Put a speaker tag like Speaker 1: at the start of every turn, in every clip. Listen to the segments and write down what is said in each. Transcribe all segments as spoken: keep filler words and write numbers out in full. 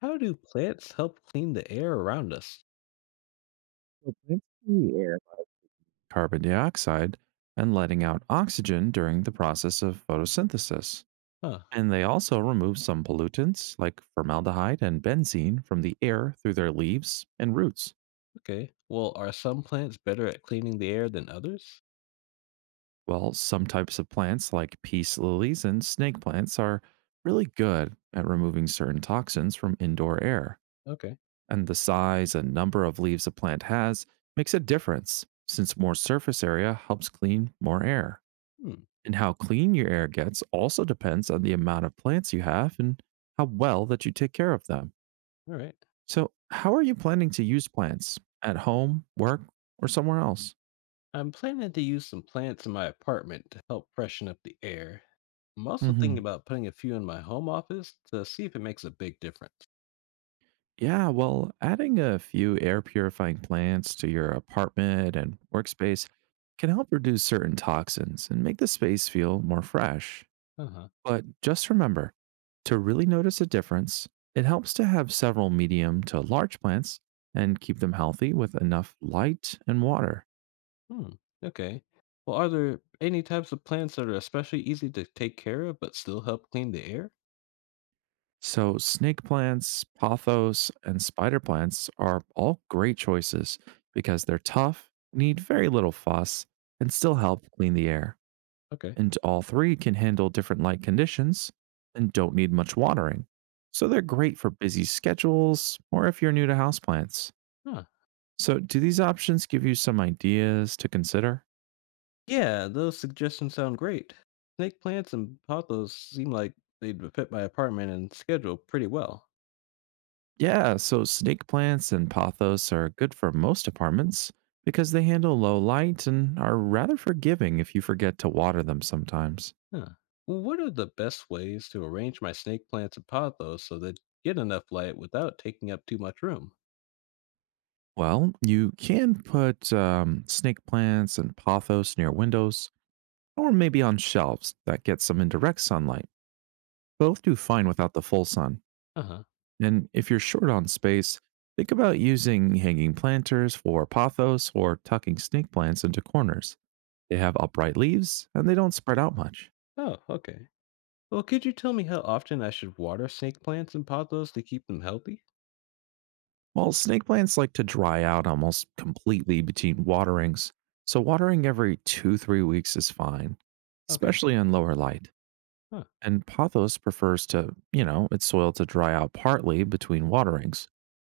Speaker 1: How do plants help clean the air around us?
Speaker 2: So plants see air like carbon dioxide and letting out oxygen during the process of photosynthesis.
Speaker 1: Huh.
Speaker 2: And they also remove some pollutants like formaldehyde and benzene from the air through their leaves and roots.
Speaker 1: Okay. Well, are some plants better at cleaning the air than others?
Speaker 2: While some types of plants like peace lilies and snake plants are really good at removing certain toxins from indoor air.
Speaker 1: Okay.
Speaker 2: And the size and number of leaves a plant has makes a difference since more surface area helps clean more air.
Speaker 1: Hmm.
Speaker 2: And how clean your air gets also depends on the amount of plants you have and how well that you take care of them.
Speaker 1: All right.
Speaker 2: So, how are you planning to use plants? At home, work, or somewhere else?
Speaker 1: I'm planning to use some plants in my apartment to help freshen up the air. I'm also thinking
Speaker 2: Hmm.
Speaker 1: about putting a few in my home office to see if it makes a big difference.
Speaker 2: Yeah, well, adding a few air purifying plants to your apartment and workspace can help reduce certain toxins and make the space feel more fresh.
Speaker 1: Uh huh.
Speaker 2: But just remember, to really notice a difference, it helps to have several medium to large plants and keep them healthy with enough light and water.
Speaker 1: Hmm. Okay. Well, are there any types of plants that are especially easy to take care of but still help clean the air?
Speaker 2: So, snake plants, pothos, and spider plants are all great choices because they're tough, need very little fuss, and still help clean the air.
Speaker 1: Okay.
Speaker 2: And all three can handle different light conditions and don't need much watering. So, they're great for busy schedules or if you're new to houseplants.
Speaker 1: Huh.
Speaker 2: So, do these options give you some ideas to consider?
Speaker 1: Yeah, those suggestions sound great. Snake plants and pothos seem like they'd fit my apartment and schedule pretty well.
Speaker 2: Yeah, so snake plants and pothos are good for most apartments because they handle low light and are rather forgiving if you forget to water them sometimes.
Speaker 1: Huh. What are the best ways to arrange my snake plants and pothos so they get enough light without taking up too much room?
Speaker 2: Well, you can put um, snake plants and pothos near windows or maybe on shelves that get some indirect sunlight. Both do fine without the full sun.
Speaker 1: Uh huh.
Speaker 2: And if you're short on space, think about using hanging planters for pothos or tucking snake plants into corners. They have upright leaves and they don't spread out much.
Speaker 1: Oh, okay. Well, could you tell me how often I should water snake plants and pothos to keep them healthy?
Speaker 2: While snake plants like to dry out almost completely between waterings, so watering every two, three weeks is fine,
Speaker 1: Okay.
Speaker 2: especially in lower light.
Speaker 1: Huh.
Speaker 2: And pothos prefers to, you know, its soil to dry out partly between waterings.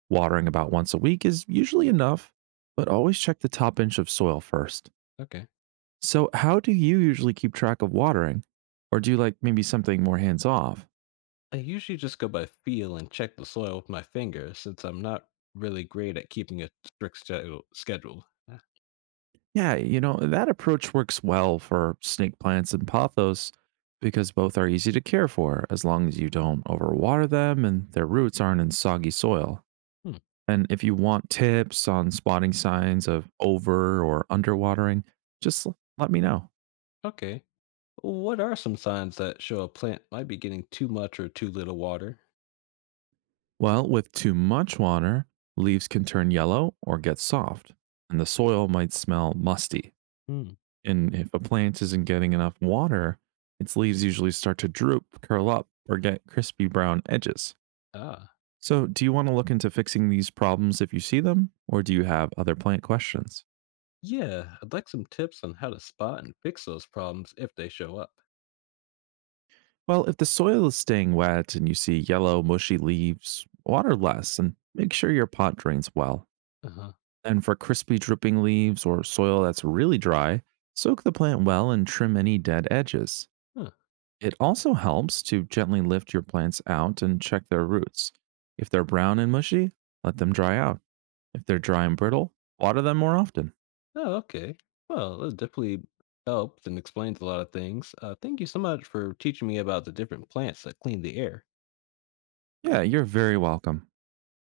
Speaker 2: Watering about once a week is usually enough, but always check the top inch of soil first.
Speaker 1: Okay.
Speaker 2: So, how do you usually keep track of watering? Or do you like maybe something more hands off?
Speaker 1: I usually just go by feel and check the soil with my finger since I'm not really great at keeping a strict schedule. schedule. Uh,
Speaker 2: Yeah, you know, that approach works well for snake plants and pothos because both are easy to care for as long as you don't overwater them and their roots aren't in soggy soil.
Speaker 1: Hmm.
Speaker 2: And if you want tips on spotting signs of over or underwatering, just l- let me know.
Speaker 1: Okay. What are some signs that show a plant might be getting too much or too little water?
Speaker 2: Well, with too much water, leaves can turn yellow or get soft, and the soil might smell musty.
Speaker 1: Hmm.
Speaker 2: And if a plant isn't getting enough water, its leaves usually start to droop, curl up, or get crispy brown edges.
Speaker 1: Ah,
Speaker 2: So, do you want to look into fixing these problems if you see them, or do you have other plant questions?
Speaker 1: yeah, I'd like some tips on how to spot and fix those problems if they show up.
Speaker 2: Well, if the soil is staying wet and you see yellow, mushy leaves, water less and make sure your pot drains well.
Speaker 1: Uh huh.
Speaker 2: And for crispy, dripping leaves or soil that's really dry, soak the plant well and trim any dead edges.
Speaker 1: Huh.
Speaker 2: It also helps to gently lift your plants out and check their roots. If they're brown and mushy, let them dry out. If they're dry and brittle, water them more often.
Speaker 1: Oh, okay. Well, that definitely helped and explains a lot of things. Uh, thank you so much for teaching me about the different plants that clean the air.
Speaker 2: Yeah, you're very welcome.